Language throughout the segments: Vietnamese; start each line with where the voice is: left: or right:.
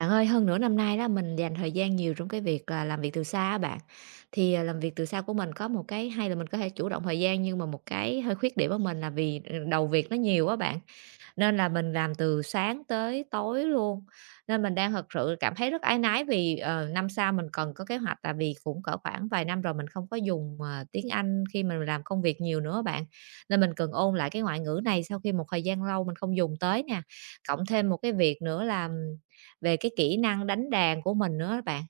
right: Bạn ơi, hơn nửa năm nay đó mình dành thời gian nhiều trong cái việc là làm việc từ xa á bạn. Thì, làm việc từ xa của mình có một cái hay là mình có thể chủ động thời gian, nhưng mà một cái hơi khuyết điểm của mình là vì, đầu việc nó nhiều quá, bạn, nên là mình làm từ sáng tới tối luôn. Nên mình đang thật sự cảm thấy rất áy náy vì, năm sau mình cần có kế hoạch, tại vì cũng cỡ khoảng vài năm rồi mình không có dùng, tiếng Anh khi mình làm công việc nhiều nữa bạn, nên mình cần ôn lại cái ngoại ngữ này sau khi một thời gian lâu mình không dùng tới nè. Cộng thêm một cái việc nữa là về cái kỹ năng đánh đàn của mình nữa á bạn,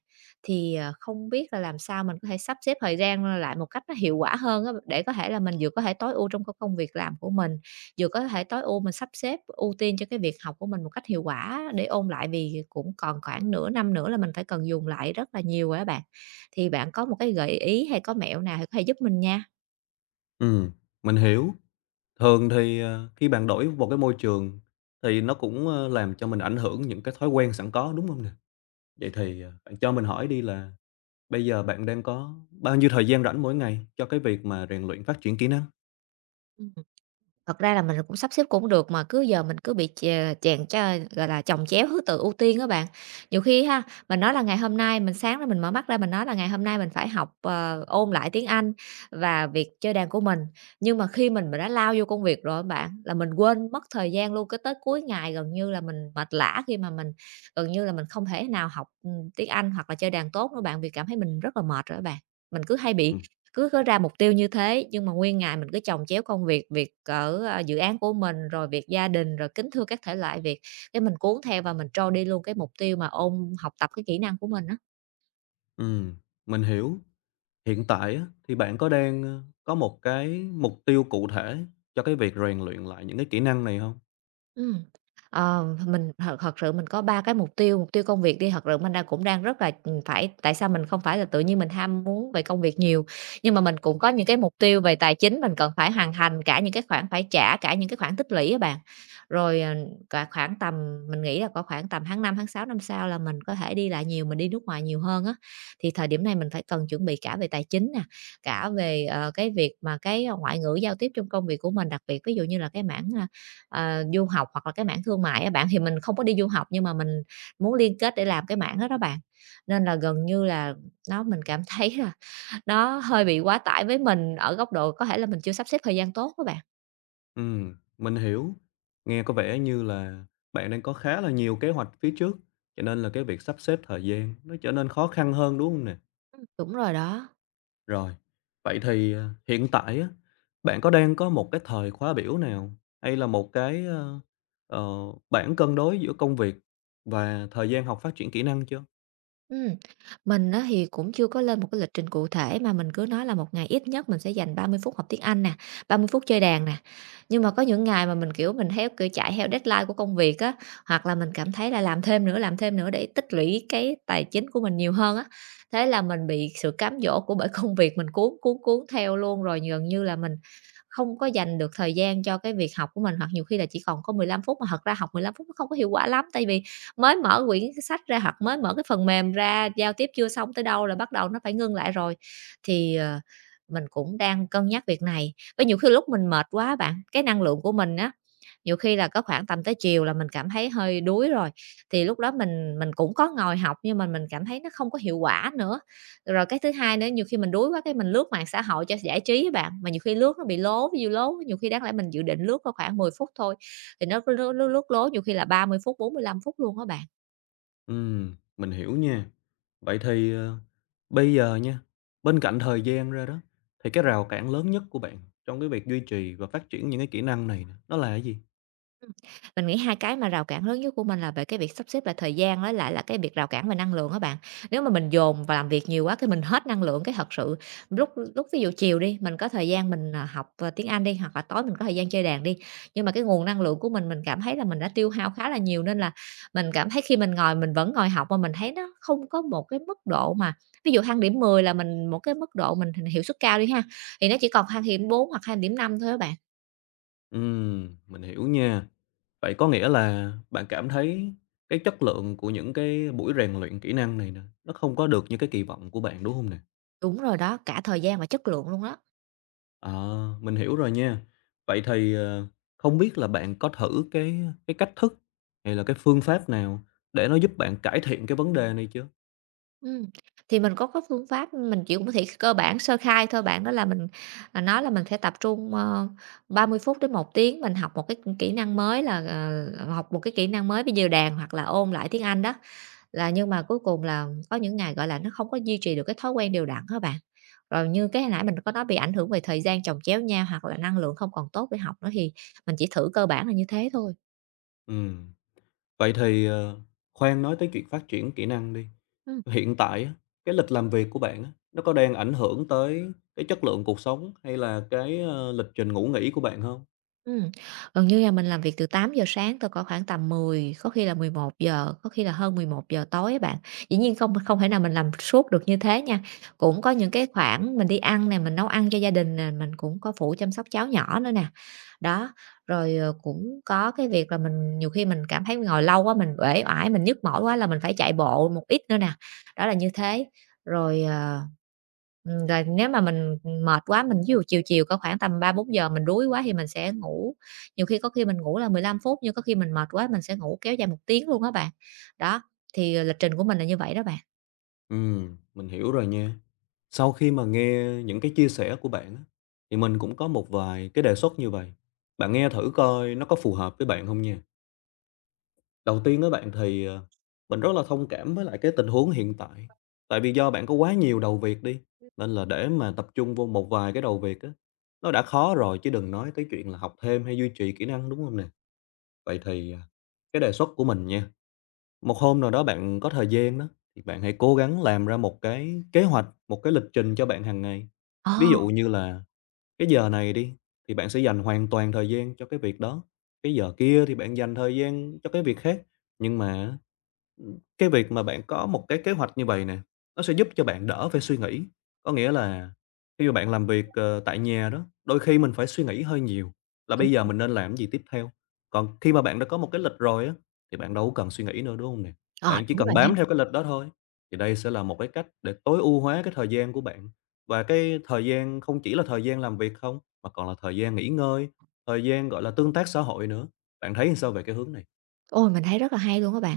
right: thì, không biết là làm sao mình có thể sắp xếp thời gian lại một cách nó hiệu quả hơn á, để có thể là mình vừa có thể tối ưu trong cái công việc làm của mình, vừa có thể tối ưu mình sắp xếp ưu tiên cho cái việc học của mình một cách hiệu quả để ôn lại vì cũng còn khoảng nửa năm nữa là mình phải cần dùng lại rất là nhiều rồi á bạn. Thì bạn có một cái gợi ý hay có mẹo nào thì có thể giúp mình nha?
left: Ừm, mình hiểu. Thường thì, khi bạn đổi vào cái môi trường thì nó cũng, làm cho mình ảnh hưởng những cái thói quen sẵn có, đúng không nè? Vậy thì, bạn cho mình hỏi đi là bây giờ bạn đang có bao nhiêu thời gian rảnh mỗi ngày cho cái việc mà rèn luyện phát triển kỹ năng?
right: Thật ra là mình cũng sắp xếp cũng được mà cứ giờ mình cứ bị chè chèn cho gọi là, chồng chéo thứ tự ưu tiên á bạn. Nhiều khi ha, mình nói là ngày hôm nay mình sáng ra mình mở mắt ra mình nói là ngày hôm nay mình phải học, ôn lại tiếng Anh và việc chơi đàn của mình, nhưng mà khi mình mà đã lao vô công việc rồi á bạn, là mình quên mất thời gian luôn, cái tới cuối ngày gần như là mình mệt lả khi mà mình gần như là mình không thể nào học, tiếng Anh hoặc là chơi đàn tốt nữa bạn, vì cảm thấy mình rất là mệt rồi á bạn. Mình cứ hay bị
left: Ừm.
right: cứ có ra mục tiêu như thế, nhưng mà nguyên ngày mình cứ chồng chéo công việc, việc ở, dự án của mình, rồi việc gia đình, rồi kính thưa các thể loại việc, cái mình cuốn theo và mình trôi đi luôn cái mục tiêu mà ôn học tập cái kỹ năng của mình đó.
left: Ừm, mình hiểu. Hiện tại á, thì bạn có đang, có một cái mục tiêu cụ thể cho cái việc rèn luyện lại những cái kỹ năng này không?
right: Ừm, mình thật thật sự mình có 3 cái mục tiêu công việc đi, thật sự mình đang cũng rất là, phải tại sao mình không phải là tự nhiên mình ham muốn về công việc nhiều, nhưng mà mình cũng có những cái mục tiêu về tài chính mình cần phải hoàn thành, cả những cái khoản phải trả, cả những cái khoản tích lũy á bạn. Rồi, cả khoảng tầm mình nghĩ là có khoảng tầm tháng 5 tháng 6 năm sau là mình có thể đi lại nhiều, mình đi nước ngoài nhiều hơn á. Thì thời điểm này mình phải cần chuẩn bị cả về tài chính nè, cả về, cái việc mà cái ngoại ngữ giao tiếp trong công việc của mình, đặc biệt ví dụ như là cái mảng, du học hoặc là cái mảng thương mại á bạn, thì mình không có đi du học nhưng mà mình muốn liên kết để làm cái mảng đó đó bạn. Nên là gần như là nó mình cảm thấy là nó hơi bị quá tải với mình ở góc độ có thể là mình chưa sắp xếp thời gian tốt các bạn.
left: Mình hiểu. Nghe có vẻ như là bạn đang có khá là nhiều kế hoạch phía trước, cho nên là cái việc sắp xếp thời gian nó trở nên khó khăn hơn, đúng không nè?
right: Đúng rồi đó.
left: Rồi, vậy thì, hiện tại á, bạn có đang có một cái thời khóa biểu nào hay là một cái, ờ, bảng cân đối giữa công việc và thời gian học phát triển kỹ năng chưa?
right: Ừm, mình á thì cũng chưa có lên một cái lịch trình cụ thể mà mình cứ nói là một ngày ít nhất mình sẽ dành 30 phút học tiếng Anh nè, 30 phút chơi đàn nè. Nhưng mà có những ngày mà mình, kiểu, mình theo kiểu, chạy theo deadline của công việc á, hoặc là mình cảm thấy là làm thêm nữa để tích lũy cái tài chính của mình nhiều hơn á. Thế là mình bị sự cám dỗ của bởi công việc mình cuốn, cuốn, cuốn theo luôn, rồi gần như là mình không có dành được thời gian cho cái việc học của mình, hoặc nhiều khi là chỉ còn có 15 phút mà thật ra học 15 phút nó không có hiệu quả lắm, tại vì mới mở quyển sách ra hoặc mới mở cái phần mềm ra, giao tiếp chưa xong tới đâu là bắt đầu nó phải ngưng lại rồi. Thì, mình cũng đang cân nhắc việc này. Với nhiều khi lúc mình mệt quá bạn, cái năng lượng của mình á, nhiều khi là có khoảng tầm tới chiều là mình cảm thấy hơi đuối rồi, thì lúc đó mình cũng có ngồi học nhưng mà mình cảm thấy nó không có hiệu quả nữa. Rồi cái thứ hai nữa, nhiều khi mình đuối quá cái mình lướt mạng xã hội cho giải trí á bạn, mà nhiều khi lướt nó bị lố, ví dụ lố nhiều khi đáng lẽ mình dự định lướt có khoảng 10 phút thôi, thì nó cứ lướt lướt lướt lố nhiều khi là 30 phút, 45 phút luôn á bạn.
left: Mình hiểu nha. Vậy thì, bây giờ nha, bên cạnh thời gian ra đó, thì cái rào cản lớn nhất của bạn trong cái việc duy trì và phát triển những cái kỹ năng này nè, nó là cái gì?
right: Mình nghĩ hai cái mà rào cản lớn nhất của mình là về cái việc sắp xếp lại thời gian với lại là cái việc rào cản về năng lượng á bạn. Nếu mà mình dồn và làm việc nhiều quá cái mình hết năng lượng, cái thật sự lúc lúc ví dụ chiều đi, mình có thời gian mình, học, tiếng Anh đi, hoặc là tối mình có thời gian chơi đàn đi, nhưng mà cái nguồn năng lượng của mình cảm thấy là mình đã tiêu hao khá là nhiều nên là mình cảm thấy khi mình ngồi mình vẫn ngồi học mà mình thấy nó không có một cái mức độ mà ví dụ thang điểm 10 là mình một cái mức độ mình hiệu suất cao đi ha, thì nó chỉ còn thang điểm 4 hoặc thang điểm 5 thôi á bạn.
left: Mình hiểu nha. Vậy có nghĩa là bạn cảm thấy cái chất lượng của những cái buổi rèn luyện kỹ năng này nè, nó không có được như cái kỳ vọng của bạn, đúng không nè?
right: Đúng rồi đó, cả thời gian và chất lượng luôn đó.
left: Ờ, mình hiểu rồi nha. Vậy thì, không biết là bạn có thử cái cách thức hay là cái phương pháp nào để nó giúp bạn cải thiện cái vấn đề này chưa?
right: Ừm, thì mình có phương pháp, mình chỉ cũng thể cơ bản sơ khai thôi bạn, đó là mình, nói là mình sẽ tập trung, 30 phút đến 1 tiếng mình học một cái kỹ năng mới là, học một cái kỹ năng mới, ví dụ đàn hoặc là ôn lại tiếng Anh đó, là nhưng mà cuối cùng là có những ngày, gọi là, nó không có duy trì được cái thói quen đều đặn á bạn. Rồi như cái hồi nãy mình có nói bị ảnh hưởng về thời gian chồng chéo nhau hoặc là năng lượng không còn tốt để học nữa thì mình chỉ thử cơ bản là như thế thôi.
left: Ừm, vậy thì, khoan nói tới chuyện phát triển kỹ năng đi.
right: Ừm.
left: Hiện tại á, cái lịch làm việc của bạn á, nó có đang ảnh hưởng tới cái chất lượng cuộc sống hay là cái, lịch trình ngủ nghỉ của bạn không?
right: Ừm, Gần như là mình làm việc từ 8 giờ sáng tới có khoảng tầm 10 có khi là 11 giờ có khi là hơn 11 giờ tối á bạn. Dĩ nhiên không không thể nào mình làm suốt được như thế nha, cũng có những cái khoảng mình đi ăn nè, mình nấu ăn cho gia đình nè, mình cũng có phụ chăm sóc cháu nhỏ nữa nè. Đó, rồi, cũng có cái việc là mình nhiều khi mình cảm thấy ngồi lâu quá mình uể oải, mình nhức mỏi quá là mình phải chạy bộ một ít nữa nè, đó là như thế. Rồi, ờ rồi nếu mà mình, mệt quá, mình ví dụ chiều chiều có khoảng tầm 3, 4 giờ mình đuối quá thì mình sẽ ngủ, nhiều khi có khi mình ngủ là 15 phút, nhưng có khi mình mệt quá mình sẽ ngủ kéo dài 1 tiếng luôn đó bạn. Đó, thì, lịch trình của mình là như vậy đó bạn.
left: Mình hiểu rồi nha. Sau khi mà nghe những cái chia sẻ của bạn á, thì mình cũng có một vài cái đề xuất như vậy, bạn nghe thử coi nó có phù hợp với bạn không nha. Đầu tiên á bạn thì, mình rất là thông cảm với lại cái tình huống hiện tại, tại vì do bạn có quá nhiều đầu việc đi, nên là để mà tập trung vô một vài cái đầu việc á, nó đã khó rồi chứ đừng nói tới chuyện là học thêm hay duy trì kỹ năng, đúng không nè? Vậy thì, cái đề xuất của mình nha, một hôm nào đó bạn có thời gian đó, thì bạn hãy cố gắng làm ra một cái kế hoạch, một cái lịch trình cho bạn hàng ngày.
right: Ờ,
left: Ví dụ như là cái giờ này đi, thì bạn sẽ dành hoàn toàn thời gian cho cái việc đó, cái giờ kia thì bạn dành thời gian cho cái việc khác. Nhưng mà cái việc mà bạn có một cái kế hoạch như vậy nè, nó sẽ giúp cho bạn đỡ phải suy nghĩ. Có nghĩa là khi mà bạn làm việc, tại nhà đó, đôi khi mình phải suy nghĩ hơi nhiều là
right: đúng
left: bây giờ
right: rồi,
left: mình nên làm gì tiếp theo. Còn khi mà bạn đã có một cái lịch rồi á, thì bạn đâu có cần suy nghĩ nữa, đúng không nè?
right: ờ,
left: Bạn chỉ
right: đúng
left: cần
right: rồi.
left: bám theo cái lịch đó thôi. Thì đây sẽ là một cái cách để tối ưu hóa cái thời gian của bạn, và cái thời gian không chỉ là thời gian làm việc không, mà còn là thời gian nghỉ ngơi, thời gian, gọi là, tương tác xã hội nữa. Bạn thấy sao về cái hướng này?
right: Ôi, mình thấy rất là hay luôn các bạn.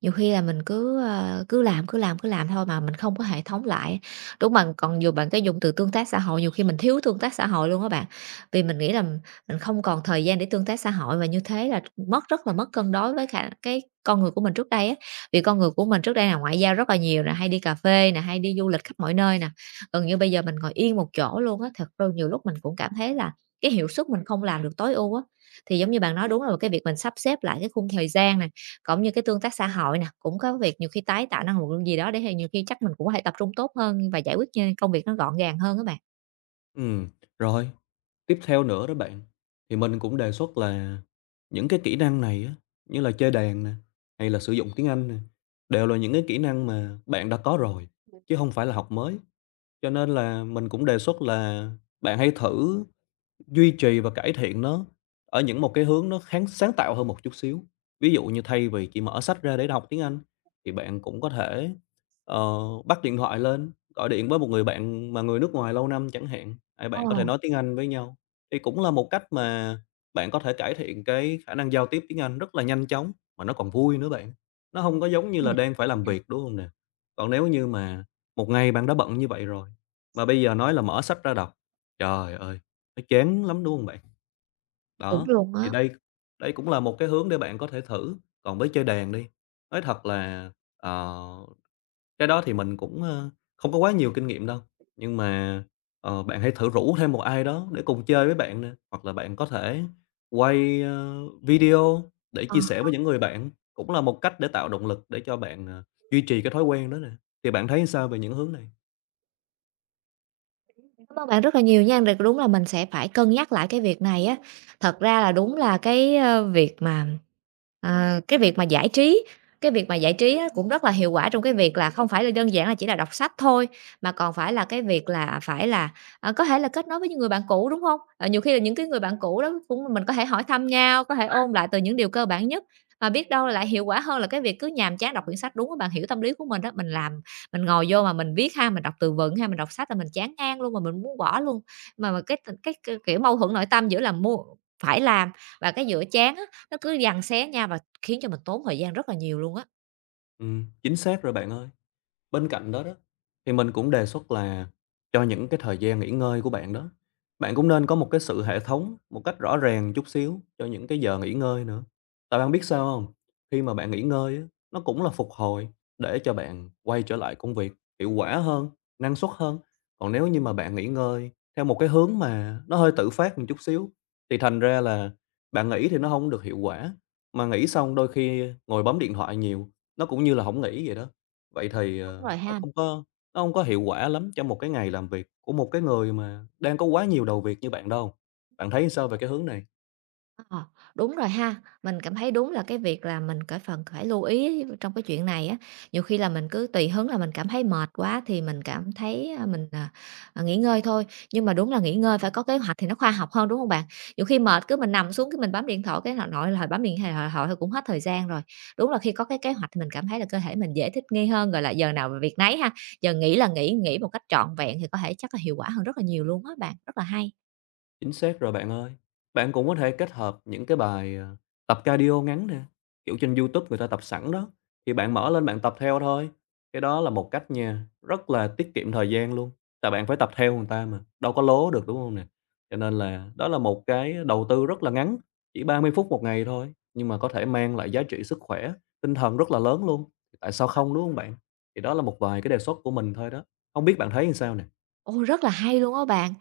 right: Nhiều khi là mình cứ, cứ làm, cứ làm, cứ làm thôi mà mình không có hệ thống lại. Đúng mà còn dù bạn cái dùng từ tương tác xã hội, nhiều khi mình thiếu tương tác xã hội luôn các bạn. Vì mình nghĩ là mình không còn thời gian để tương tác xã hội và như thế là mất rất là mất cân đối với cả cái con người của mình trước đây á. Vì con người của mình trước đây là ngoại giao rất là nhiều nè, hay đi cà phê nè, hay đi du lịch khắp mọi nơi nè. Gần như bây giờ mình ngồi yên một chỗ luôn á, thật ra nhiều lúc mình cũng cảm thấy là cái hiệu suất mình không làm được tối ưu á. Thì giống như bạn nói, đúng là cái việc mình sắp xếp lại cái khung thời gian này cũng như cái tương tác xã hội nè, cũng có việc nhiều khi tái tạo năng lượng gì đó để hay nhiều khi chắc mình cũng có thể tập trung tốt hơn và giải quyết, công việc nó gọn gàng hơn các bạn.
left: Ừ, rồi. Tiếp theo nữa đó bạn, thì mình cũng đề xuất là những cái kỹ năng này á, như là chơi đàn nè, hay là sử dụng tiếng Anh nè, đều là những cái kỹ năng mà bạn đã có rồi, chứ không phải là học mới. Cho nên là mình cũng đề xuất là bạn hãy thử duy trì và cải thiện nó ở những một cái hướng nó kháng sáng tạo hơn một chút xíu. Ví dụ như thay vì chỉ mở sách ra để đọc tiếng Anh, thì bạn cũng có thể, ờ, bắt điện thoại lên, gọi điện với một người bạn mà người nước ngoài lâu năm chẳng hạn, hai
right: Ờ,
left: bạn có thể nói tiếng Anh với nhau. Thì cũng là một cách mà bạn có thể cải thiện cái khả năng giao tiếp tiếng Anh rất là nhanh chóng, mà nó còn vui nữa bạn. Nó không có giống như
right: ừm,
left: là đang phải làm việc, đúng không nè? Còn nếu như mà một ngày bạn đã bận như vậy rồi, mà bây giờ nói là mở sách ra đọc, trời ơi! Nó chán lắm, đúng không bạn?
right: đúng
left: Đó,
right: luôn
left: thì
right: á.
left: đây đây cũng là một cái hướng để bạn có thể thử. Còn với chơi đàn đi, nói thật là, ờ, cái đó thì mình cũng, không có quá nhiều kinh nghiệm đâu, nhưng mà, bạn hãy thử rủ thêm một ai đó để cùng chơi với bạn nè, hoặc là bạn có thể quay, video để chia sẻ với những người bạn, cũng là một cách để tạo động lực để cho bạn, duy trì cái thói quen đó nè. Thì bạn thấy sao về những hướng này?
right: Cảm ơn bạn rất là nhiều nha, rồi đúng là mình sẽ phải cân nhắc lại cái việc này á. Thật ra là đúng là cái, ơ, việc mà, ờ, cái việc mà giải trí cái việc mà giải trí á cũng rất là hiệu quả trong cái việc là không phải là đơn giản là chỉ là đọc sách thôi, mà còn phải là cái việc là phải là, có thể là kết nối với những người bạn cũ, đúng không? Ờ, nhiều khi là những cái người bạn cũ đó cũng mình có thể hỏi thăm nhau, có thể ôn lại từ những điều cơ bản nhất, mà biết đâu lại hiệu quả hơn là cái việc cứ nhàm chán đọc quyển sách. Đúng các bạn hiểu tâm lý của mình đó, mình ngồi vô mà mình viết ha, mình đọc từ vựng ha, mình đọc sách là mình chán ngang luôn, mà mình muốn bỏ luôn. Mà cái kiểu mâu thuẫn nội tâm giữa là mua phải làm và cái giữa chán á, nó cứ giằng xé nhau và khiến cho mình tốn thời gian rất là nhiều luôn á.
left: Chính xác rồi bạn ơi. Bên cạnh đó đó, thì mình cũng đề xuất là cho những cái thời gian nghỉ ngơi của bạn đó, bạn cũng nên có một cái sự hệ thống, một cách rõ ràng chút xíu cho những cái giờ nghỉ ngơi nữa. Tại bạn biết sao không? Khi mà bạn nghỉ ngơi á, nó cũng là phục hồi để cho bạn quay trở lại công việc hiệu quả hơn, năng suất hơn. Còn nếu như mà bạn nghỉ ngơi theo một cái hướng mà nó hơi tự phát một chút xíu, thì thành ra là bạn nghỉ thì nó không được hiệu quả, mà nghỉ xong đôi khi ngồi bấm điện thoại nhiều, nó cũng như là không nghỉ vậy đó. Vậy thì,
right: Đúng rồi
left: nó
right: ha.
left: không có nó không có hiệu quả lắm cho một cái ngày làm việc của một cái người mà đang có quá nhiều đầu việc như bạn đâu. Bạn thấy sao về cái hướng này?
right: Ờ, đúng rồi ha. Mình cảm thấy đúng là cái việc là mình cái phần phải lưu ý trong cái chuyện này á, nhiều khi là mình cứ tùy hứng là mình cảm thấy mệt quá thì mình cảm thấy, à, nghỉ ngơi thôi, nhưng mà đúng là nghỉ ngơi phải có kế hoạch thì nó khoa học hơn, đúng không bạn? Nhiều khi mệt cứ mình nằm xuống cái mình bấm điện thoại, cái nội nội là bấm điện thoại thoại thôi cũng hết thời gian rồi. Đúng là khi có cái kế hoạch thì mình cảm thấy là cơ thể mình dễ thích nghi hơn, gọi là, giờ nào việc nấy ha, giờ nghỉ là nghỉ, nghỉ một cách trọn vẹn thì có thể chắc là hiệu quả hơn rất là nhiều luôn á bạn, rất là hay.
left: Chính xác rồi bạn ơi. Bạn cũng có thể kết hợp những cái bài, tập cardio ngắn nè, kiểu, trên YouTube người ta tập sẵn đó, thì bạn mở lên bạn tập theo thôi. Cái đó là một cách nha, rất là tiết kiệm thời gian luôn, tại bạn phải tập theo người ta mà, đâu có lố được, đúng không nè? Cho nên là đó là một cái đầu tư rất là ngắn, chỉ 30 phút một ngày thôi, nhưng mà có thể mang lại giá trị sức khỏe, tinh thần rất là lớn luôn. Thì tại sao không, đúng không bạn? Thì đó là một vài cái đề xuất của mình thôi đó, không biết bạn thấy như sao nè?
right: Ồ, rất là hay luôn á bạn!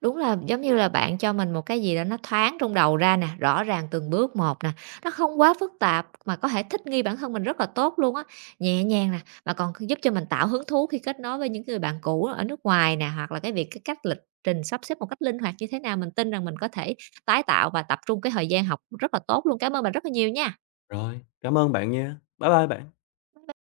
right: Đúng là giống như là bạn cho mình một cái gì đó nó thoáng trong đầu ra nè, rõ ràng từng bước một nè, nó không quá phức tạp mà có thể thích nghi bản thân mình rất là tốt luôn á, nhẹ nhàng nè, mà còn giúp cho mình tạo hứng thú khi kết nối với những người bạn cũ ở nước ngoài nè, hoặc là cái việc cái cách lịch trình sắp xếp một cách linh hoạt như thế nào, mình tin rằng mình có thể tái tạo và tập trung cái thời gian học rất là tốt luôn. Cảm ơn bạn rất là nhiều nha.
left: Rồi, cảm ơn bạn nha. Bye bye bạn.